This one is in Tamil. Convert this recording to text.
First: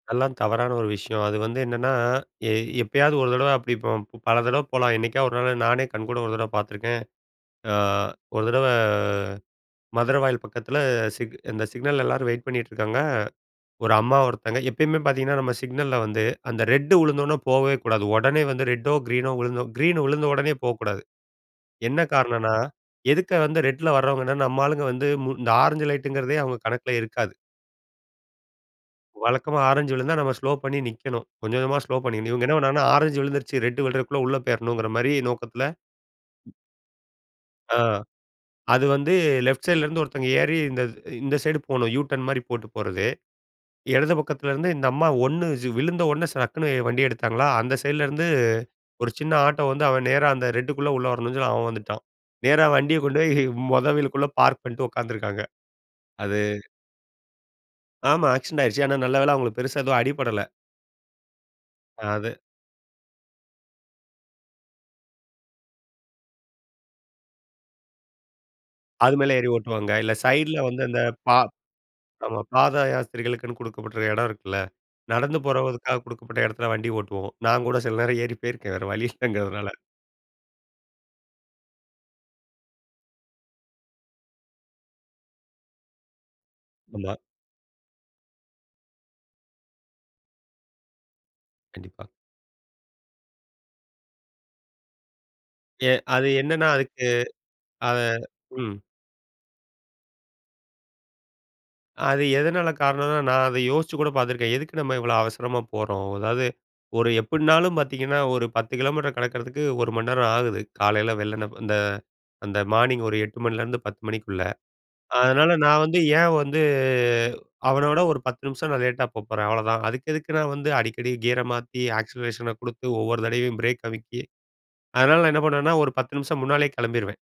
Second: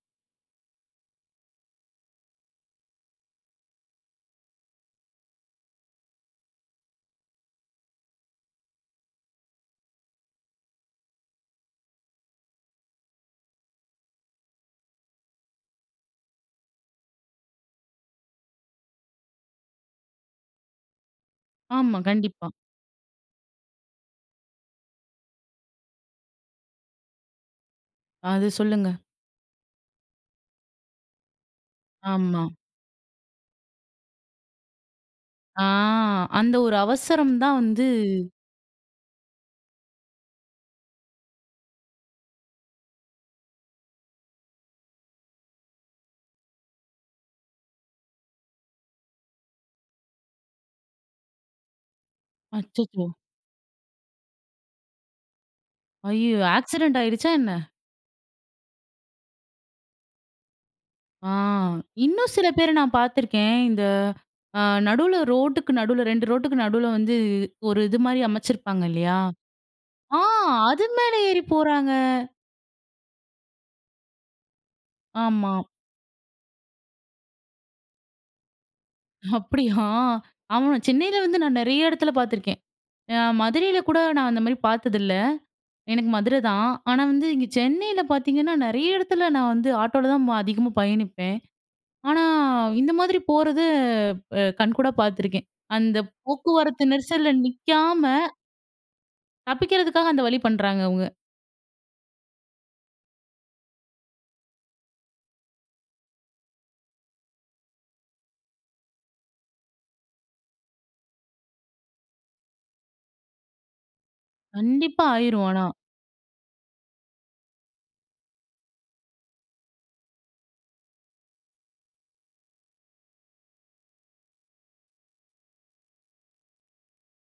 அதெல்லாம் தவறான ஒரு விஷயம். அது வந்து என்னன்னா எ எப்பயாவது ஒரு தடவை அப்படி போ பல தடவை போலாம். என்னைக்காவது ஒரு நாள் நானே கண்கூட ஒரு தடவை பார்த்துருக்கேன். அ ஒரு தடவ மதுரவாயல் பக்கத்தில் சிக் அந்த சிக்னல்ல எல்லாரும் வெயிட் பண்ணிகிட்டுருக்காங்க. ஒரு அம்மா ஒருத்தவங்க எப்பயுமே பார்த்தீங்கன்னா நம்ம சிக்னல்ல வந்து அந்த ரெட் விழுந்தோனே போவே கூடாது. உடனே வந்து ரெட்டோ கிரீனோ விழுந்தோ கிரீன் விழுந்த உடனே போக்கூடாது. ஆமா. என்ன கண்டிப்பா. காரணம்ன்னா, எதுக்கு வந்து ரெட்ல வர்றவங்கன்னா நம்ம ஆளுங்க வந்து மு இந்த ஆரஞ்சு லைட்ங்கிறதே அவங்க கணக்கில இருக்காது. அது சொல்லுங்க. வழக்கமா ஆரஞ்சு விழுந்தா நம்ம ஸ்லோ பண்ணி நிக்கணும். கொஞ்சம் கொஞ்சமா ஸ்லோ பண்ணிக்கணும். ஆமா. இவங்க என்ன பண்ணாங்கன்னா ஆரஞ்சு விழுந்துருச்சு ரெட் விழுறதுக்குள்ள உள்ள போயிராணுங்கற மாரி ஆ நோக்கத்தில அந்த ஒரு அவசரம் தான் ஆ வந்து அது வந்து லெஃப்ட் சைட்லேருந்து ஒருத்தவங்க ஏறி இந்த இந்த சைடு போணும். யூ டர்ன் மாரி போட்டு போறது இடது பக்கத்துலேருந்து இந்த அம்மா ஒண்ணு விழுந்த உடனே சடக்குன்னு வண்டிய எடுத்தாங்களா, அந்த சைடிலேருந்து ஒரு சின்ன ஆட்டோ வந்து அவன் நேரா அந்த ரெட்டுக்குள்ள உள்ள வரணுன்னு சொல்லி அவன் வந்துட்டான். நேரா வண்டிய அச்சச்சோ! கொண்டு போய் மொத வீலுக்குள்ள பார்க் பண்ணிட்டு உட்காந்துருக்காங்க. அது அய்யயோ ஆக்சிடென்ட் ஆயிடுச்சா என்ன? ஆமா. ஆக்சிடென்ட் ஆயிடுச்சு. ஆனா நல்ல வேல அவங்களுக்கு பெருசா எதுவும் அடிபடல. ஆ அ இன்னும் அது. சில பேர நான் பார்த்திருக்கேன். இந்த அ நடுவுல ரோட்டுக்கு நடுவுல 2 ரோட்டுக்கு நடுவுல வந்து ஒரு இது மாதிரி அமைச்சிருப்பாங்க அது இல்லையா, மேல ஏறி ஓட்டுவாங்க. இல்ல ஆ சைட்ல வந்து அது அந்த மேல பா ஏறி போறாங்க. ஆமா பாத யாஸ்திரிகளுக்குன்னு கொடுக்கப்படுற இடம் இருக்குல்ல. நடந்து ஆமா. போறவதுக்காக கொடுக்கப்பட்ட இடத்துல வண்டி ஓட்டுவோம். நான் கூட சில நேரம் ஏறி போயிருக்கேன் வேற வழி இல்லைங்கிறதுனால. அப்படியா. ஆமா சென்னையில வந்து நான் நிறைய இடத்துல பார்த்துருக்கேன். அ மதுரையில கூட நான் அந்த மாதிரி பாத்ததில்ல எனக்கு மதுரை தான். ஆனா ஆமா. வந்து இங்க சென்னையில பார்த்தீங்கன்னா, நிறைய இடத்துல நான் வந்து ஆட்டோவில தான் வ அதிகமா பயணிப்பேன். கண்டிப்பா. ஆனா இந்த மாதிரி போறது அ கண்கூடா பார்த்துருக்கேன். எ அந்த அது என்னன்னா போக்குவரத்து அதுக்கு நெரிசல்ல அது நிக்காம. ம். தப்பிக்கிறதுக்காக அந்த வழி பண்றாங்க அவங்க. அது எதனால காரணம்னா, நான் அதை யோசிச்சு கூட பார்த்துருக்கேன், "எதுக்கு நம்ம இவ்வளோ அவசரமா போறோம்?" அதாவது ஒரு எப்படினாலும் பார்த்தீங்கன்னா ஒரு 10 கிலோமீட்டர் கடக்கிறதுக்கு 1 மணி நேரம் ஆகுது காலையில வெள்ளண்ணை அந்த அந்த மார்னிங் ஒரு 8:00 மணிலேருந்து 10:00 மணிக்குள்ள. கண்டிப்பா ஆயிரும் அதனால ஆனா. நான் வந்து ஏன் வந்து அவன விட ஒரு 10 நிமிஷம் நான் லேட்டா போகப்போறேன் அவ்ளோதான். அதுக்கு எதுக்கு நான் வந்து அடிக்கடி கியரை மாத்தி ஆக்சிலரேஷனை கொடுத்து ஒவ்வொரு தடவையும் பிரேக் அமுக்கி அதனால நான் என்ன பண்ணுவேன்னா, ஒரு 10 நிமிஷம் முன்னாலயே கிளம்பிடுவேன்.